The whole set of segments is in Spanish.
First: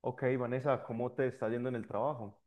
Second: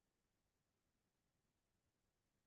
Ok, Vanessa, ¿cómo te está yendo en el trabajo?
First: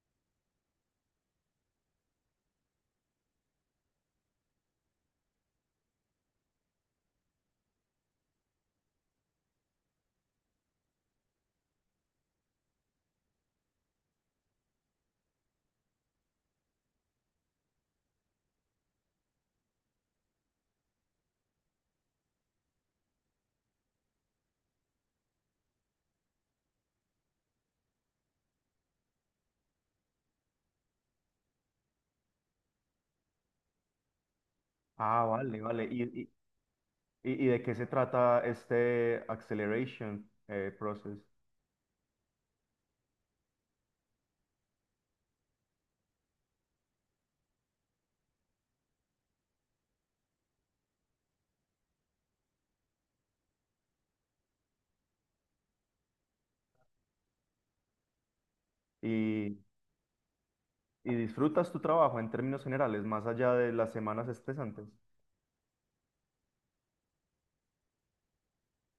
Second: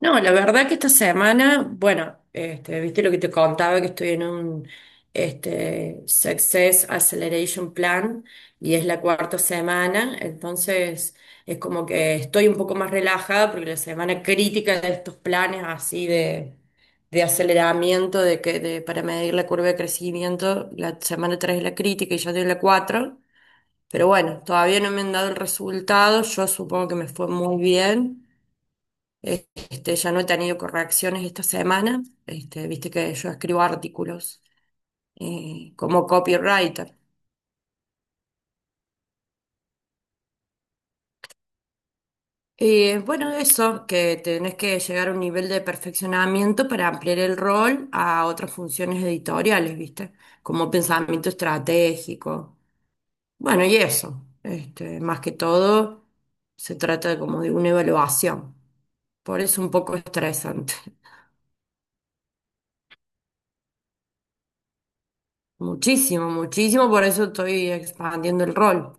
No, la verdad que esta semana, bueno, este, viste lo que te contaba, que estoy en un Success Acceleration Plan y es la cuarta semana. Entonces es como que estoy un poco más relajada, porque la semana crítica de estos planes así de aceleramiento para medir la curva de crecimiento, la semana 3 es la crítica y yo doy la cuatro. Pero bueno, todavía no me han dado el resultado, yo supongo que me fue muy bien. Este, ya no he tenido correcciones esta semana. Este, viste que yo escribo artículos Ah, vale, vale. ¿Y, como y, copywriter. y- y de qué se trata este acceleration process? Bueno, eso, que tenés que llegar a un nivel de perfeccionamiento para ampliar el rol a otras funciones editoriales, ¿viste? Como pensamiento estratégico. Bueno, y eso, este, más que todo, se trata de como de una evaluación. Por ¿Y, eso un poco estresante. y disfrutas tu trabajo en términos generales, más allá de las semanas estresantes? Muchísimo, muchísimo, por eso estoy expandiendo el rol.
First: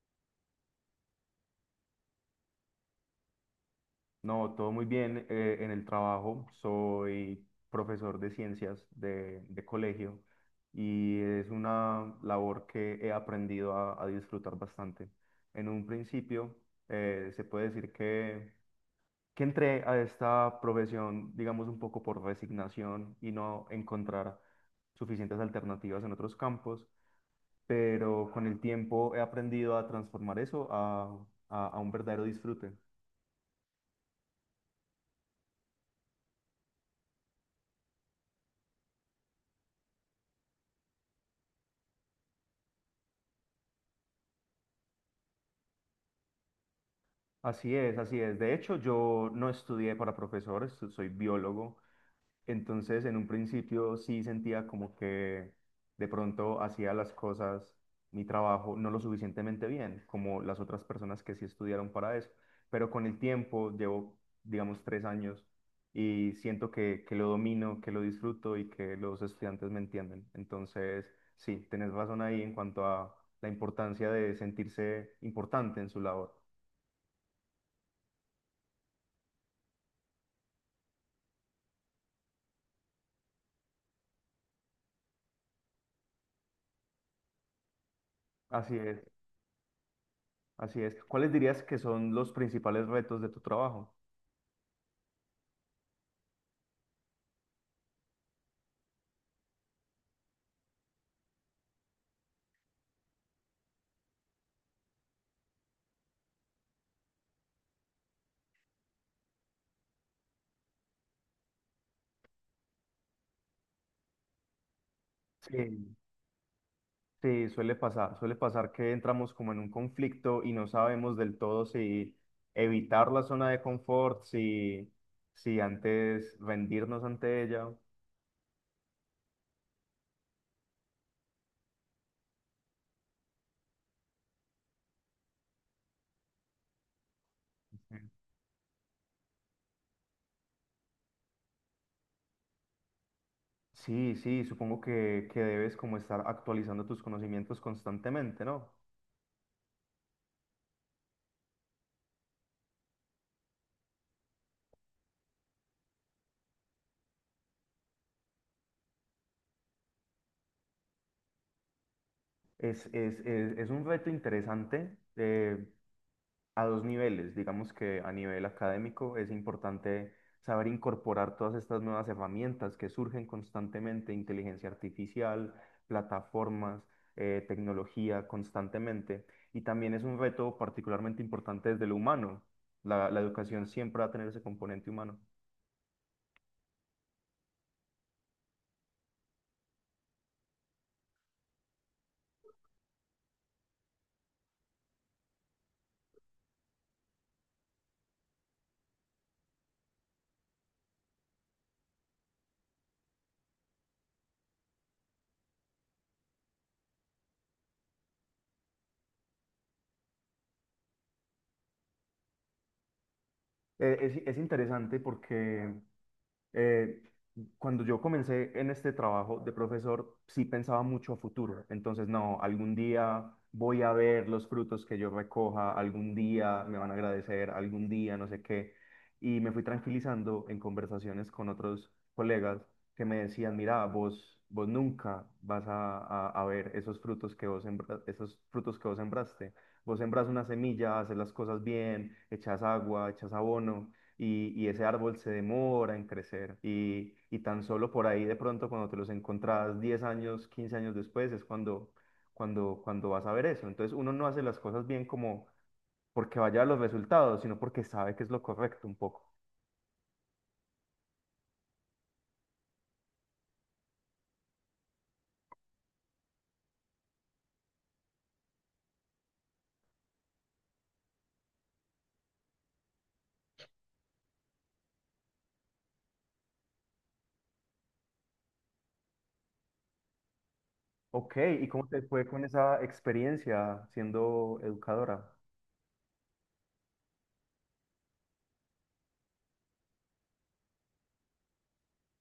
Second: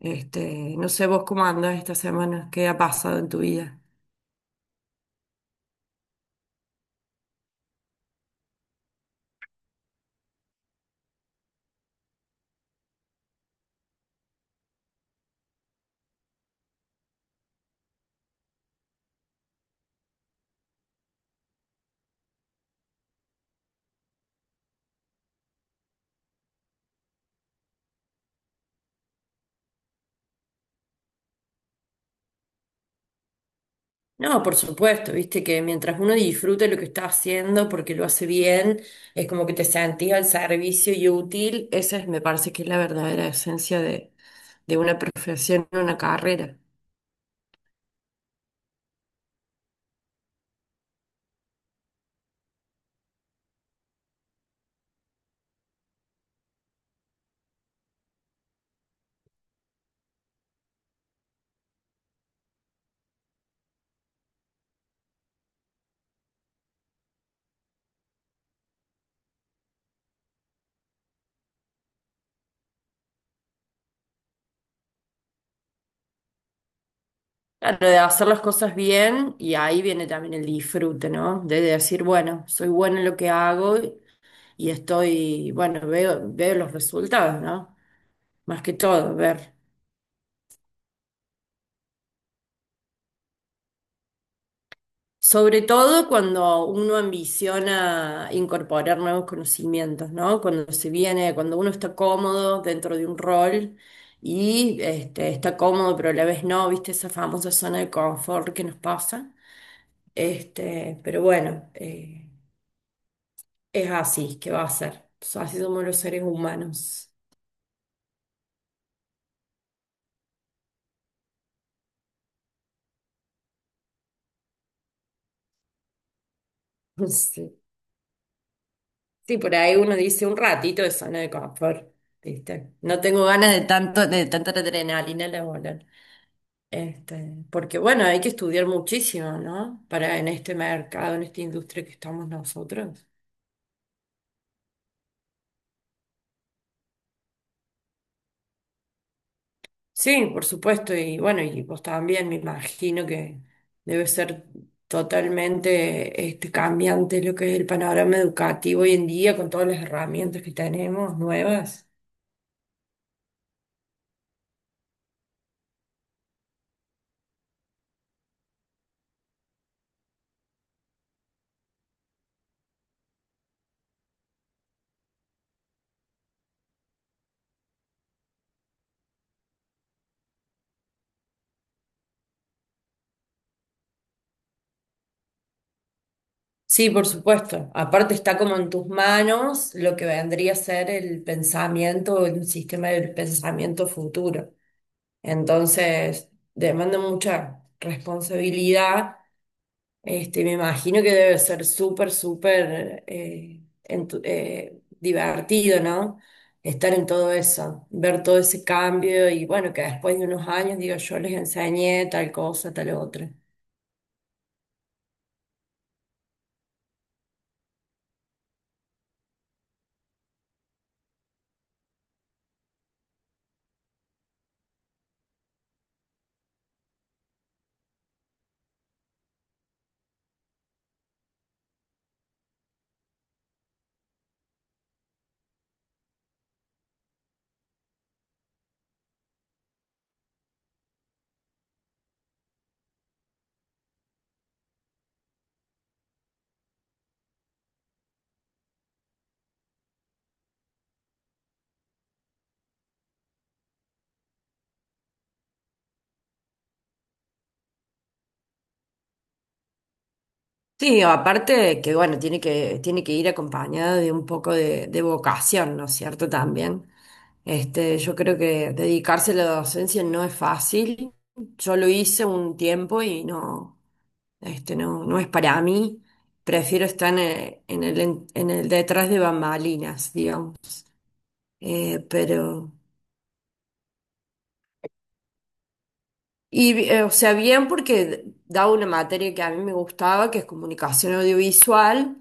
Este, no sé vos cómo andas esta semana, qué ha pasado en tu vida. No, todo muy bien en el trabajo. Soy profesor de ciencias de colegio y es una labor que he aprendido a disfrutar bastante. En un principio, se puede decir que entré a esta profesión, digamos, un poco por resignación y no encontrar suficientes alternativas en otros campos, pero con el tiempo he aprendido a transformar eso a, a un verdadero disfrute. No, por supuesto, viste que mientras uno disfrute lo que está haciendo porque lo hace bien, es como que te sentís al servicio y útil. Esa es, me parece que es la verdadera esencia de una profesión, una carrera. Así es, así es. De hecho, yo no estudié para profesor, soy biólogo. Entonces, en un principio sí sentía como que de pronto hacía las cosas, mi trabajo, no lo suficientemente bien, como las otras personas que sí estudiaron para eso. Pero con el tiempo, llevo, digamos, 3 años y siento que lo domino, que lo disfruto y que los estudiantes me entienden. Entonces, sí, tenés razón ahí en cuanto a la importancia de sentirse importante en su labor. Claro, de hacer las cosas bien y ahí viene también el disfrute, ¿no? De decir, bueno, soy buena en lo que hago y estoy, bueno, veo los resultados, ¿no? Más que Así es, todo, ver. así es. ¿Cuáles dirías que son los principales retos de tu trabajo? Sobre todo cuando uno ambiciona incorporar nuevos conocimientos, ¿no? Cuando se viene, cuando uno está cómodo dentro de un rol y está cómodo, pero a la vez no, ¿viste? Esa famosa zona de confort que nos pasa. Este, pero bueno, es así que va a ser. Así somos Sí. los seres humanos. Sí, suele pasar que entramos como en un conflicto y no sabemos del todo si evitar la zona de confort, si, si antes rendirnos ante Sí. ella. Sí, por ahí uno dice un ratito de zona de confort, ¿viste? No tengo ganas de tanto, de tanta adrenalina laboral. Este, porque bueno, hay que estudiar muchísimo, ¿no? Para en este mercado, en esta industria que estamos nosotros. Sí, sí, supongo que debes como estar actualizando tus conocimientos constantemente, ¿no? Sí, por supuesto. Y bueno, y vos también me imagino que debe ser totalmente cambiante lo que es el panorama educativo hoy en día, con todas las herramientas que tenemos nuevas. Es un reto interesante. A dos niveles. Digamos que a nivel académico es importante saber incorporar todas estas nuevas herramientas que surgen constantemente, inteligencia artificial, plataformas, tecnología constantemente. Y también es un reto particularmente importante desde lo humano. La educación siempre va a tener ese componente humano. Sí, por supuesto. Aparte está como en tus manos lo que vendría a ser el pensamiento, el sistema del pensamiento futuro. Entonces, demanda mucha responsabilidad. Este, me imagino que debe ser súper, súper divertido, ¿no? Estar en todo eso, ver todo ese cambio. Y bueno, que después de unos años, digo, yo les enseñé tal cosa, tal otra. Es interesante porque Eh, cuando yo comencé en este trabajo de profesor, sí pensaba mucho a futuro. Entonces, no, algún día voy a ver los frutos que yo recoja, algún día me van a agradecer, algún día no sé qué. Y me fui tranquilizando en conversaciones con otros colegas que me decían, mira, vos nunca vas a, a ver esos frutos que esos frutos que vos sembraste. Vos sembras una semilla, haces las cosas bien, echas agua, echas abono y ese árbol se demora en crecer y tan solo por ahí de pronto cuando te los encontrás 10 años, 15 años después es cuando, cuando vas a ver eso. Entonces uno no hace las cosas bien como porque vaya a los resultados, sino porque sabe que es lo correcto un poco. Sí, aparte que bueno, tiene que ir acompañada de un poco de vocación, ¿no es cierto? También. Este, yo creo que dedicarse a la docencia no es fácil. Yo lo hice un tiempo y no, este, no es para mí. Prefiero estar en en el detrás de bambalinas, digamos. Ok, ¿y cómo te fue con Pero. esa experiencia siendo educadora? Y, o sea, bien porque daba una materia que a mí me gustaba, que es comunicación audiovisual.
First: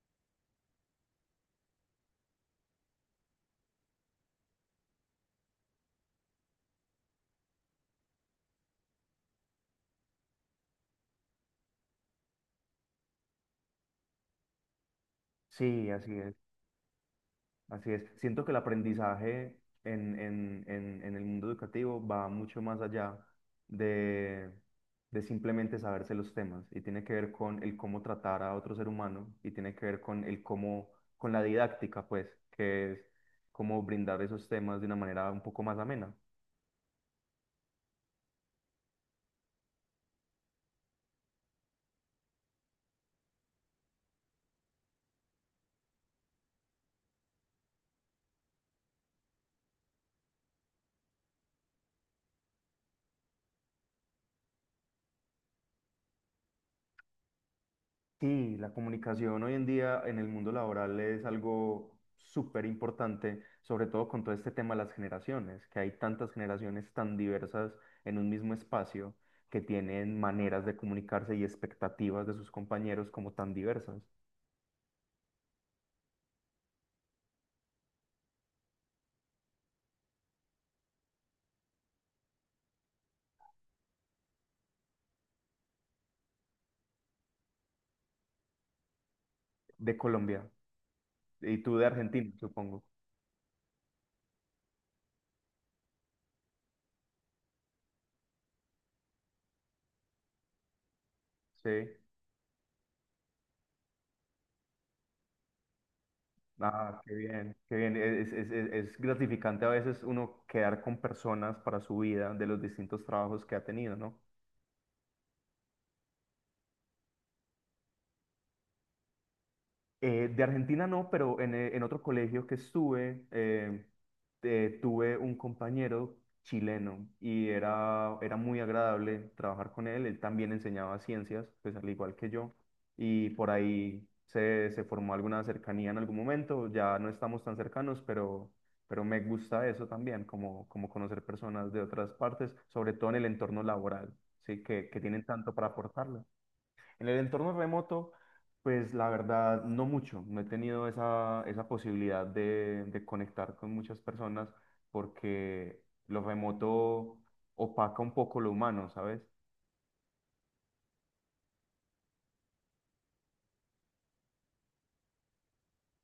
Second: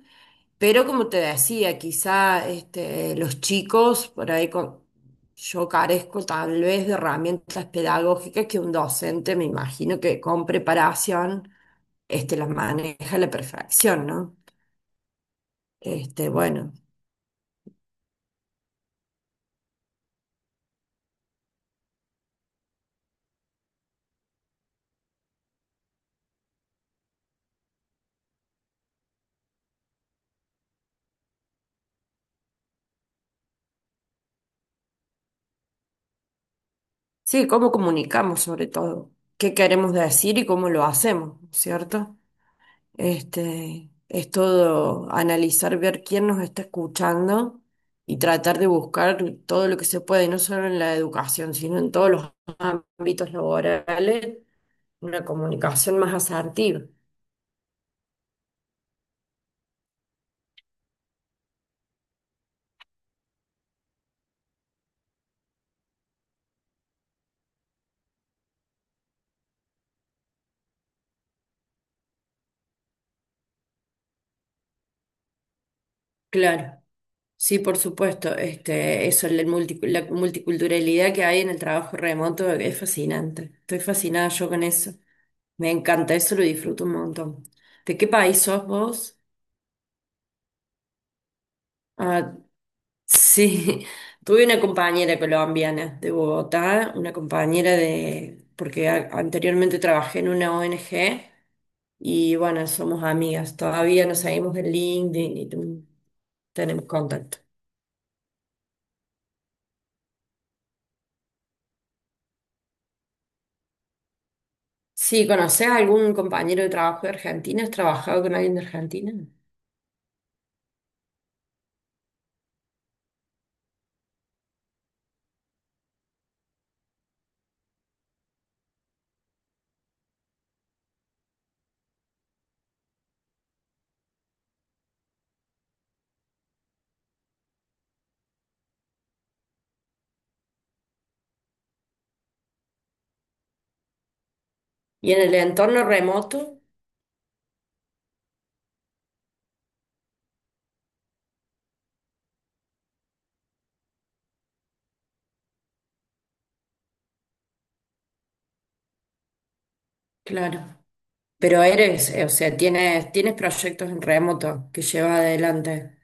Pero como te decía, quizá este, los chicos, por ahí yo carezco tal vez de herramientas pedagógicas que un docente, me imagino que con preparación, este, las maneja a la perfección, ¿no? Sí, así Este, es. bueno, Así es. Siento que el aprendizaje en el mundo educativo va mucho más allá de, de simplemente saberse los temas y tiene que ver con el cómo tratar a otro ser humano y tiene que ver con el cómo, con la didáctica, pues, que es cómo brindar esos temas de una manera un poco más amena. sí, cómo comunicamos sobre todo, qué queremos decir y cómo lo hacemos, ¿cierto? Este, es todo analizar, ver quién nos está escuchando y tratar de buscar todo lo que se puede, no solo en la educación, sino en todos los ámbitos laborales, una comunicación más asertiva. Sí, la comunicación hoy en día en el mundo laboral es algo súper importante, sobre todo con todo este tema de las generaciones, que hay tantas generaciones tan diversas en un mismo espacio que tienen maneras de comunicarse y expectativas de sus compañeros como tan diversas. Claro, sí, por supuesto. Este, eso, el la multiculturalidad que hay en el trabajo remoto es fascinante. Estoy fascinada yo con eso. Me encanta, eso lo disfruto un montón. ¿De qué país sos vos? De Colombia y tú de Argentina, Ah, supongo. sí, tuve una compañera colombiana de Bogotá, una compañera de, porque anteriormente trabajé en una ONG Sí. y bueno, somos amigas, todavía nos seguimos en LinkedIn y tenemos Ah, qué contacto. bien, qué bien. Es, es gratificante a veces uno quedar con personas para su vida de los distintos trabajos que ha tenido, ¿no? Sí, ¿conoces a algún compañero de trabajo de Argentina? ¿Has trabajado con alguien de Argentina? De Argentina no, pero en otro colegio que estuve, tuve un compañero chileno y era, era muy agradable trabajar con él. Él también enseñaba ciencias, pues al igual que yo, y por ahí se, se formó alguna cercanía en algún momento. Ya no estamos tan cercanos, pero me gusta eso también, como, como conocer personas de otras partes, sobre todo en el entorno laboral, ¿sí? Que Y en tienen el tanto para entorno aportarle. remoto, En el entorno remoto, pues la verdad, no mucho. No he tenido esa, esa posibilidad de conectar con muchas personas porque lo remoto opaca un poco lo humano, ¿sabes? claro. Pero eres, o sea, tienes proyectos en remoto que llevas adelante.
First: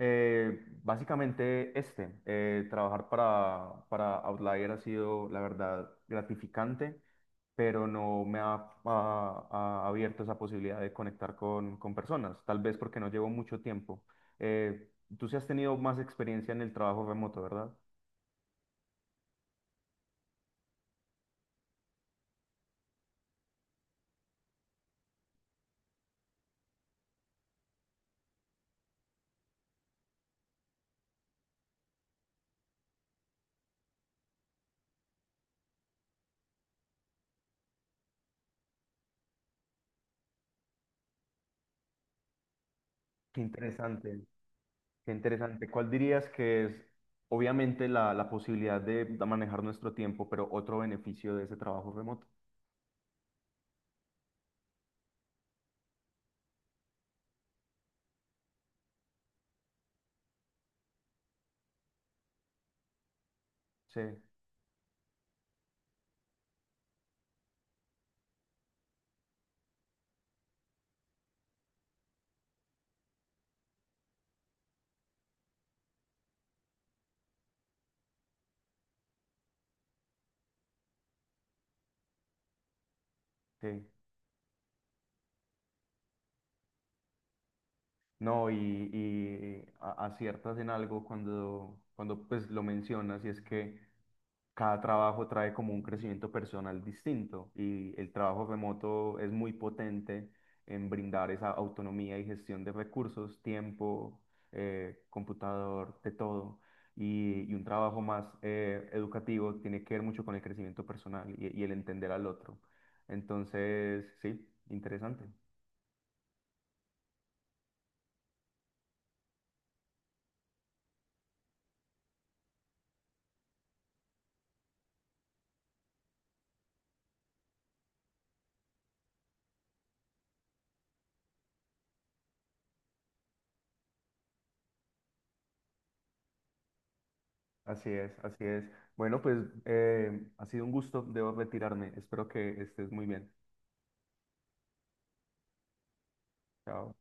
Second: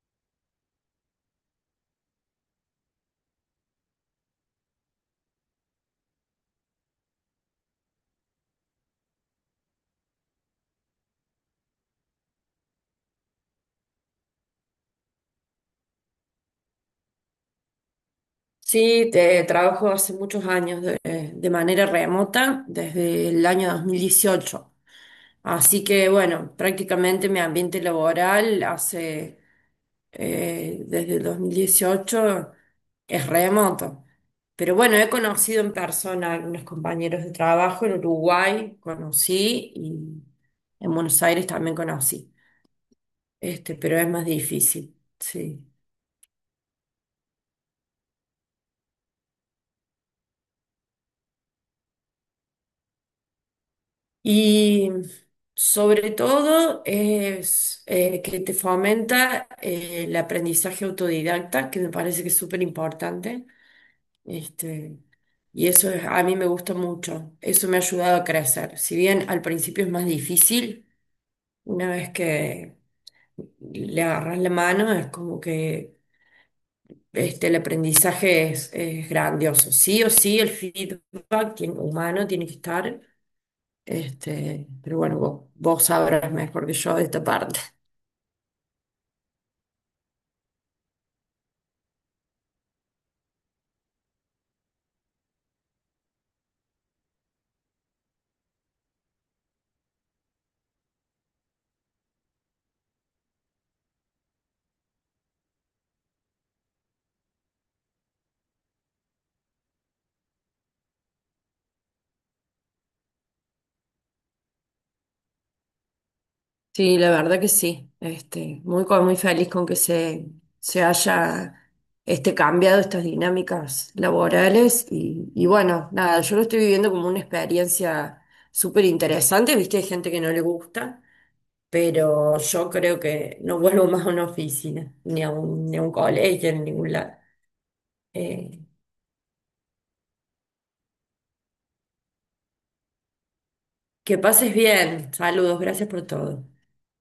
Básicamente trabajar para Outlier ha sido, la verdad, gratificante, pero no me ha, ha abierto esa posibilidad de conectar con personas, tal vez porque no llevo mucho tiempo. Eh, Tú sí has tenido más experiencia en el trabajo remoto, ¿verdad? Sí, te trabajo hace muchos años de manera remota, desde el año 2018. Así que bueno, prácticamente mi ambiente laboral hace desde el 2018 es remoto. Pero bueno, he conocido en persona a algunos compañeros de trabajo en Uruguay, conocí. Y en Buenos Aires también conocí. Qué Este, pero es más interesante, difícil, qué sí. interesante. ¿Cuál dirías que es, obviamente, la posibilidad de manejar nuestro tiempo, pero otro beneficio de ese trabajo remoto? Y sobre todo es que te fomenta el aprendizaje autodidacta, que me parece que es súper importante. Sí, Este, y eso a mí me gusta mucho. Eso me ha ayudado a crecer. Si bien al principio es más difícil, una vez que le agarras la mano, es como que este, el aprendizaje es grandioso. Sí o sí, el humano tiene que estar. sí. Este, pero bueno, vos sabrás mejor que yo de esta parte. No, y aciertas en algo cuando, cuando pues lo mencionas, y es que cada trabajo trae como un crecimiento personal distinto, y el trabajo remoto es muy potente en brindar esa autonomía y gestión de recursos, tiempo, computador, de todo. Y un trabajo más educativo tiene que ver mucho con el crecimiento personal y el entender al otro. Entonces, sí, interesante. Sí, la verdad que sí. Este, muy, muy feliz con que se haya este, cambiado estas dinámicas laborales. Y bueno, nada, yo lo estoy viviendo como una experiencia súper interesante. Viste, hay gente que no le gusta, pero yo creo que no vuelvo más a una oficina, ni a un, ni a un colegio, en ningún lado. Así es, así Eh, es. Bueno, pues ha sido un gusto, debo retirarme. Espero que estés muy bien. que pases bien. Saludos, gracias por todo. Chao.